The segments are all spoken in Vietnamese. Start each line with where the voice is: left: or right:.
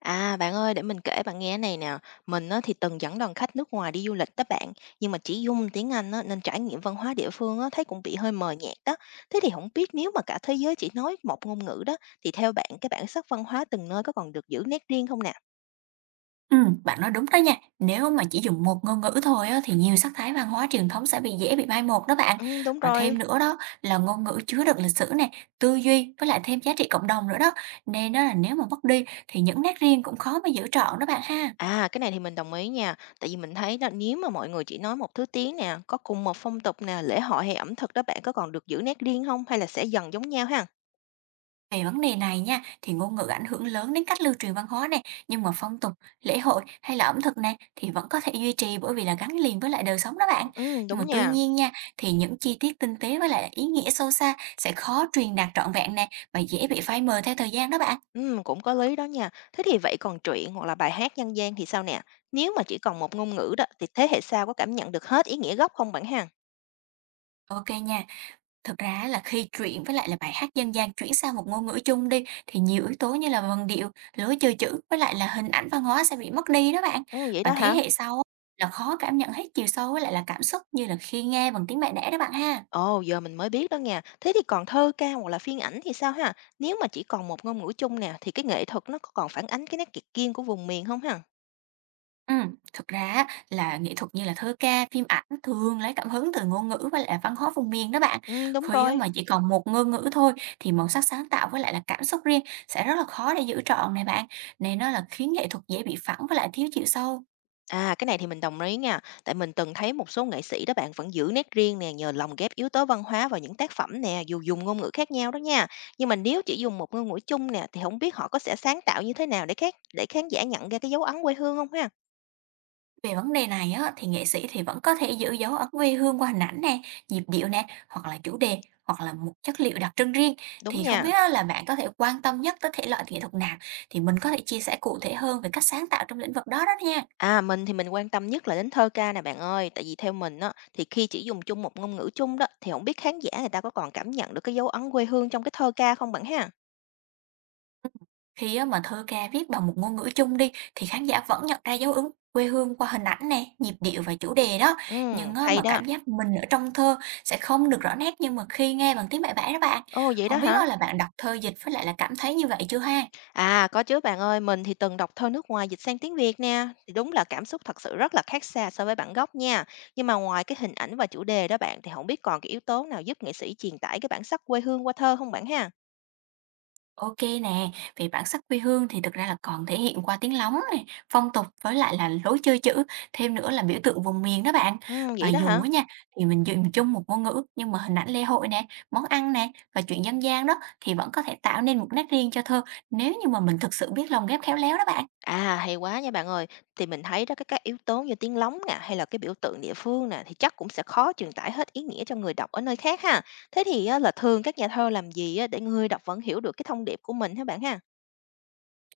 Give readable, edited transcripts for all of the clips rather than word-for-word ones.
left: À, bạn ơi, để mình kể bạn nghe này nè. Mình á, thì từng dẫn đoàn khách nước ngoài đi du lịch đó bạn, nhưng mà chỉ dùng tiếng Anh á, nên trải nghiệm văn hóa địa phương á, thấy cũng bị hơi mờ nhạt đó. Thế thì không biết nếu mà cả thế giới chỉ nói một ngôn ngữ đó, thì theo bạn cái bản sắc văn hóa từng nơi có còn được giữ nét riêng không nè?
right: Bạn nói đúng đó nha. Nếu mà chỉ dùng một ngôn ngữ thôi á, thì nhiều sắc thái văn hóa truyền thống sẽ dễ bị mai một đó bạn.
left: Ừ, đúng
right: Và thêm
left: rồi.
right: nữa đó là ngôn ngữ chứa đựng lịch sử nè, tư duy với lại thêm giá trị cộng đồng nữa đó. Nên đó là nếu mà mất đi thì những nét riêng cũng khó mà giữ trọn đó bạn ha.
left: À, cái này thì mình đồng ý nha. Tại vì mình thấy là nếu mà mọi người chỉ nói một thứ tiếng nè, có cùng một phong tục nè, lễ hội hay ẩm thực đó bạn có còn được giữ nét riêng không? Hay là sẽ dần giống nhau ha?
right: Về vấn đề này nha, thì ngôn ngữ ảnh hưởng lớn đến cách lưu truyền văn hóa này, nhưng mà phong tục, lễ hội hay là ẩm thực này thì vẫn có thể duy trì bởi vì là gắn liền với lại đời sống đó bạn.
left: Ừ,
right: Nhưng
left: đúng
right: mà tuy
left: nha.
right: nhiên nha, thì những chi tiết tinh tế với lại ý nghĩa sâu xa sẽ khó truyền đạt trọn vẹn nè và dễ bị phai mờ theo thời gian đó bạn.
left: Cũng có lý đó nha. Thế thì vậy còn truyện hoặc là bài hát dân gian thì sao nè? Nếu mà chỉ còn một ngôn ngữ đó thì thế hệ sau có cảm nhận được hết ý nghĩa gốc không bạn ha?
right: Ok nha. Thực ra á là khi chuyển với lại là bài hát dân gian chuyển sang một ngôn ngữ chung đi, thì nhiều yếu tố như là vần điệu, lối chơi chữ với lại là hình ảnh văn hóa sẽ bị mất đi đó bạn.
left: Ồ, vậy
right: Và
left: đó
right: thế
left: hả?
right: hệ sau á, là khó cảm nhận hết chiều sâu với lại là cảm xúc như là khi nghe bằng tiếng mẹ đẻ đó bạn ha.
left: Ồ, giờ mình mới biết đó nha. Thế thì còn thơ ca hoặc là phim ảnh thì sao ha? Nếu mà chỉ còn một ngôn ngữ chung nè thì cái nghệ thuật nó có còn phản ánh cái nét kiệt kiên của vùng miền không ha?
right: ừ Thực ra á, là nghệ thuật như là thơ ca, phim ảnh thường lấy cảm hứng từ ngôn ngữ với lại là văn hóa vùng miền đó bạn.
left: Ừ, đúng
right: Khi á
left: rồi.
right: mà chỉ còn một ngôn ngữ thôi thì màu sắc sáng tạo với lại là cảm xúc riêng sẽ rất là khó để giữ trọn này bạn. Nên nó là khiến nghệ thuật dễ bị phẳng với lại thiếu chiều sâu.
left: À, cái này thì mình đồng ý nha, tại mình từng thấy một số nghệ sĩ đó bạn vẫn giữ nét riêng nè, nhờ lồng ghép yếu tố văn hóa vào những tác phẩm nè, dù dùng ngôn ngữ khác nhau đó nha. Nhưng mà nếu chỉ dùng một ngôn ngữ chung nè, thì không biết họ có sẽ sáng tạo như thế nào để khán giả nhận ra cái dấu ấn quê hương không ha?
right: Về vấn đề này á, thì nghệ sĩ thì vẫn có thể giữ dấu ấn quê hương qua hình ảnh nè, nhịp điệu nè, hoặc là chủ đề, hoặc là một chất liệu đặc trưng riêng.
left: Đúng
right: Thì không
left: nha.
right: biết á, là bạn có thể quan tâm nhất tới thể loại nghệ thuật nào, thì mình có thể chia sẻ cụ thể hơn về cách sáng tạo trong lĩnh vực đó đó nha.
left: À, mình quan tâm nhất là đến thơ ca nè bạn ơi, tại vì theo mình á, thì khi chỉ dùng chung một ngôn ngữ chung đó, thì không biết khán giả người ta có còn cảm nhận được cái dấu ấn quê hương trong cái thơ ca không bạn ha?
right: Ừ. Khi á, mà thơ ca viết bằng một ngôn ngữ chung đi, thì khán giả vẫn nhận ra dấu ấn quê hương qua hình ảnh nè, nhịp điệu và chủ đề đó.
left: Ừ,
right: Nhưng á,
left: hay
right: mà
left: đó.
right: cảm giác mình ở trong thơ sẽ không được rõ nét nhưng mà khi nghe bằng tiếng mẹ bản đó bạn.
left: Ồ, vậy đó
right: Không biết
left: hả?
right: á, là bạn đọc thơ dịch với lại là cảm thấy như vậy chưa ha?
left: À, có chứ bạn ơi, mình thì từng đọc thơ nước ngoài dịch sang tiếng Việt nè, thì đúng là cảm xúc thật sự rất là khác xa so với bản gốc nha. Nhưng mà ngoài cái hình ảnh và chủ đề đó bạn thì không biết còn cái yếu tố nào giúp nghệ sĩ truyền tải cái bản sắc quê hương qua thơ không bạn ha?
right: OK nè, về bản sắc quê hương thì thực ra là còn thể hiện qua tiếng lóng này, phong tục với lại là lối chơi chữ, thêm nữa là biểu tượng vùng miền đó bạn.
left: Ừ,
right: Và
left: vậy đó
right: dù
left: hả?
right: á nha, thì mình dùng chung một ngôn ngữ nhưng mà hình ảnh lễ hội nè, món ăn nè và chuyện dân gian đó thì vẫn có thể tạo nên một nét riêng cho thơ nếu như mà mình thực sự biết lồng ghép khéo léo đó bạn.
left: À, hay quá nha bạn ơi. Thì mình thấy đó các yếu tố như tiếng lóng nè hay là cái biểu tượng địa phương nè thì chắc cũng sẽ khó truyền tải hết ý nghĩa cho người đọc ở nơi khác ha. Thế thì á, là thường các nhà thơ làm gì á, để người đọc vẫn hiểu được cái thông điệp của mình hả bạn ha?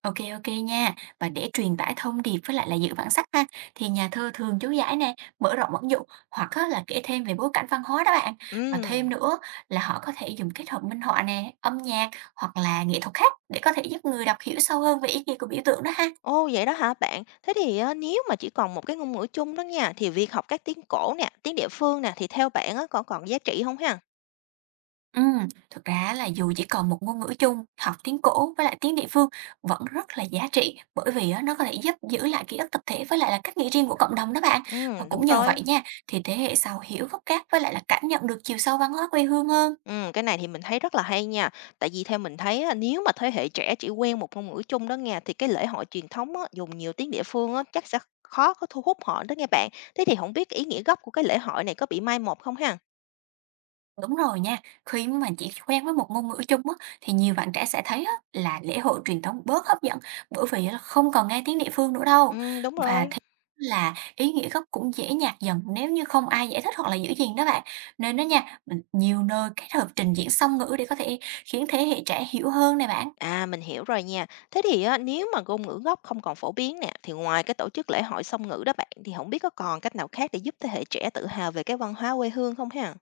right: OK, OK nha. Và để truyền tải thông điệp với lại là giữ bản sắc ha, thì nhà thơ thường chú giải nè, mở rộng ẩn dụ hoặc á là kể thêm về bối cảnh văn hóa đó bạn.
left: Ừ.
right: Và thêm nữa là họ có thể dùng kết hợp minh họa nè, âm nhạc hoặc là nghệ thuật khác để có thể giúp người đọc hiểu sâu hơn về ý nghĩa của biểu tượng đó ha.
left: Ồ, vậy đó hả bạn? Thế thì á, nếu mà chỉ còn một cái ngôn ngữ chung đó nha, thì việc học các tiếng cổ nè, tiếng địa phương nè, thì theo bạn á, có còn giá trị không ha?
right: Thực ra là dù chỉ còn một ngôn ngữ chung, học tiếng cổ với lại tiếng địa phương vẫn rất là giá trị bởi vì á, nó có thể giúp giữ lại ký ức tập thể với lại là cách nghĩ riêng của cộng đồng đó bạn.
left: Ừ,
right: Và cũng
left: đúng
right: nhờ
left: rồi.
right: vậy nha, thì thế hệ sau hiểu gốc gác với lại là cảm nhận được chiều sâu văn hóa quê hương hơn.
left: Ừ, cái này thì mình thấy rất là hay nha. Tại vì theo mình thấy á, nếu mà thế hệ trẻ chỉ quen một ngôn ngữ chung đó nha, thì cái lễ hội truyền thống á, dùng nhiều tiếng địa phương á, chắc sẽ khó có thu hút họ đó nha bạn. Thế thì không biết ý nghĩa gốc của cái lễ hội này có bị mai một không ha?
right: Đúng rồi nha, khi mà chỉ quen với một ngôn ngữ chung á, thì nhiều bạn trẻ sẽ thấy á, là lễ hội truyền thống bớt hấp dẫn bởi vì là không còn nghe tiếng địa phương nữa đâu.
left: Ừ, đúng
right: Và
left: rồi.
right: thế là ý nghĩa gốc cũng dễ nhạt dần nếu như không ai giải thích hoặc là giữ gìn đó bạn. Nên đó nha, mình nhiều nơi kết hợp trình diễn song ngữ để có thể khiến thế hệ trẻ hiểu hơn nè bạn.
left: À, mình hiểu rồi nha. Thế thì á, nếu mà ngôn ngữ gốc không còn phổ biến nè, thì ngoài cái tổ chức lễ hội song ngữ đó bạn, thì không biết có còn cách nào khác để giúp thế hệ trẻ tự hào về cái văn hóa quê hương không ha?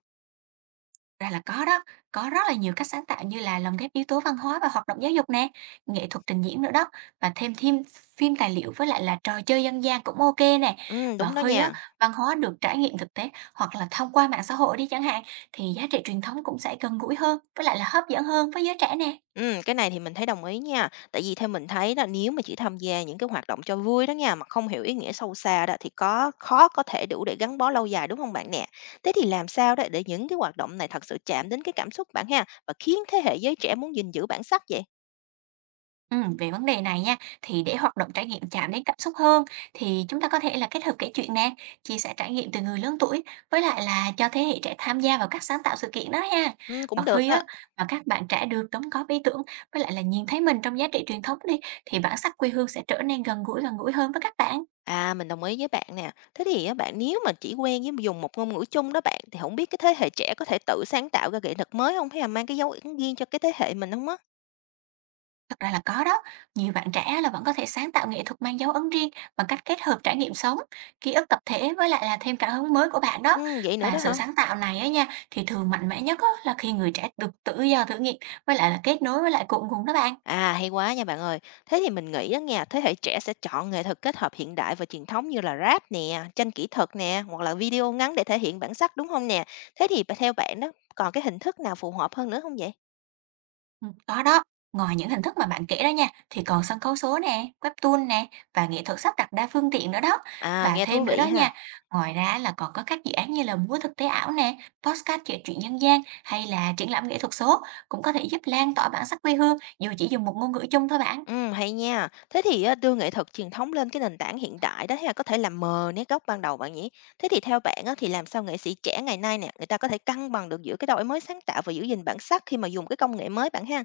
right: Ra là có đó, có rất là nhiều cách sáng tạo như là lồng ghép yếu tố văn hóa và hoạt động giáo dục nè, nghệ thuật trình diễn nữa đó và thêm thêm phim tài liệu với lại là trò chơi dân gian cũng ok nè.
left: Ừ,
right: Và
left: đúng đó
right: khi á
left: nha.
right: văn hóa được trải nghiệm thực tế hoặc là thông qua mạng xã hội đi chẳng hạn thì giá trị truyền thống cũng sẽ gần gũi hơn với lại là hấp dẫn hơn với giới trẻ nè.
left: Ừ, cái này thì mình thấy đồng ý nha. Tại vì theo mình thấy là nếu mà chỉ tham gia những cái hoạt động cho vui đó nha, mà không hiểu ý nghĩa sâu xa đó, thì có khó có thể đủ để gắn bó lâu dài đúng không bạn nè? Thế thì làm sao đó để những cái hoạt động này thật sự chạm đến cái cảm xúc bạn ha, và khiến thế hệ giới trẻ muốn gìn giữ bản sắc vậy?
right: Về vấn đề này nha, thì để hoạt động trải nghiệm chạm đến cảm xúc hơn thì chúng ta có thể là kết hợp kể chuyện nè, chia sẻ trải nghiệm từ người lớn tuổi với lại là cho thế hệ trẻ tham gia vào các sáng tạo sự kiện đó ha.
left: Ừ,
right: Và
left: cũng được
right: khi
left: đó.
right: á mà các bạn trẻ được đóng góp ý tưởng với lại là nhìn thấy mình trong giá trị truyền thống đi thì bản sắc quê hương sẽ trở nên gần gũi hơn với các bạn.
left: À, mình đồng ý với bạn nè. Thế thì á, bạn nếu mà chỉ quen với dùng một ngôn ngữ chung đó bạn thì không biết cái thế hệ trẻ có thể tự sáng tạo ra nghệ thuật mới không? Hay là mang cái dấu ấn riêng cho cái thế hệ mình không á?
right: Thật ra là có đó, nhiều bạn trẻ là vẫn có thể sáng tạo nghệ thuật mang dấu ấn riêng bằng cách kết hợp trải nghiệm sống, ký ức tập thể với lại là thêm cảm hứng mới của bạn đó.
left: Vậy nữa
right: Và
left: đó
right: sự
left: hả?
right: sáng tạo này á nha, thì thường mạnh mẽ nhất á là khi người trẻ được tự do thử nghiệm với lại là kết nối với lại cội nguồn đó bạn.
left: À, hay quá nha bạn ơi. Thế thì mình nghĩ á nha, thế hệ trẻ sẽ chọn nghệ thuật kết hợp hiện đại và truyền thống như là rap nè, tranh kỹ thuật nè, hoặc là video ngắn để thể hiện bản sắc, đúng không nè? Thế thì theo bạn đó, còn cái hình thức nào phù hợp hơn nữa không vậy?
right: Có đó. Ngoài những hình thức mà bạn kể đó nha, thì còn sân khấu số nè, webtoon nè và nghệ thuật sắp đặt đa phương tiện nữa đó.
left: À,
right: Và
left: nghe thú
right: thêm nữa đó
left: vị ha.
right: nha, ngoài ra là còn có các dự án như là múa thực tế ảo nè, podcast kể chuyện dân gian hay là triển lãm nghệ thuật số cũng có thể giúp lan tỏa bản sắc quê hương dù chỉ dùng một ngôn ngữ chung thôi bạn.
left: Hay nha. Thế thì á, đưa nghệ thuật truyền thống lên cái nền tảng hiện đại đó ha, có thể làm mờ nét gốc ban đầu bạn nhỉ? Thế thì theo bạn á, thì làm sao nghệ sĩ trẻ ngày nay nè, người ta có thể cân bằng được giữa cái đổi mới sáng tạo và giữ gìn bản sắc khi mà dùng cái công nghệ mới bạn ha?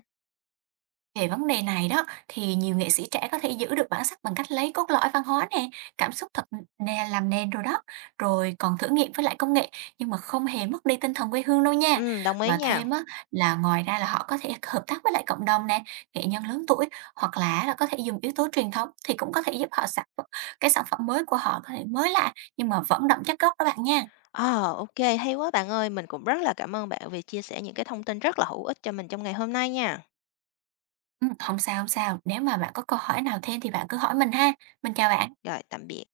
right: Về vấn đề này đó thì nhiều nghệ sĩ trẻ có thể giữ được bản sắc bằng cách lấy cốt lõi văn hóa nè, cảm xúc thật nè làm nền rồi đó, rồi còn thử nghiệm với lại công nghệ nhưng mà không hề mất đi tinh thần quê hương đâu nha.
left: Ừ, đồng ý
right: Và
left: nha.
right: thêm á là ngoài ra là họ có thể hợp tác với lại cộng đồng nè, nghệ nhân lớn tuổi hoặc là có thể dùng yếu tố truyền thống thì cũng có thể giúp họ sản phẩm, cái sản phẩm mới của họ có thể mới lạ nhưng mà vẫn đậm chất gốc đó bạn nha.
left: Ờ, ok, hay quá bạn ơi. Mình cũng rất là cảm ơn bạn vì chia sẻ những cái thông tin rất là hữu ích cho mình trong ngày hôm nay nha.
right: Ừ, không sao không sao, nếu mà bạn có câu hỏi nào thêm thì bạn cứ hỏi mình ha. Mình chào bạn.
left: Rồi, tạm biệt.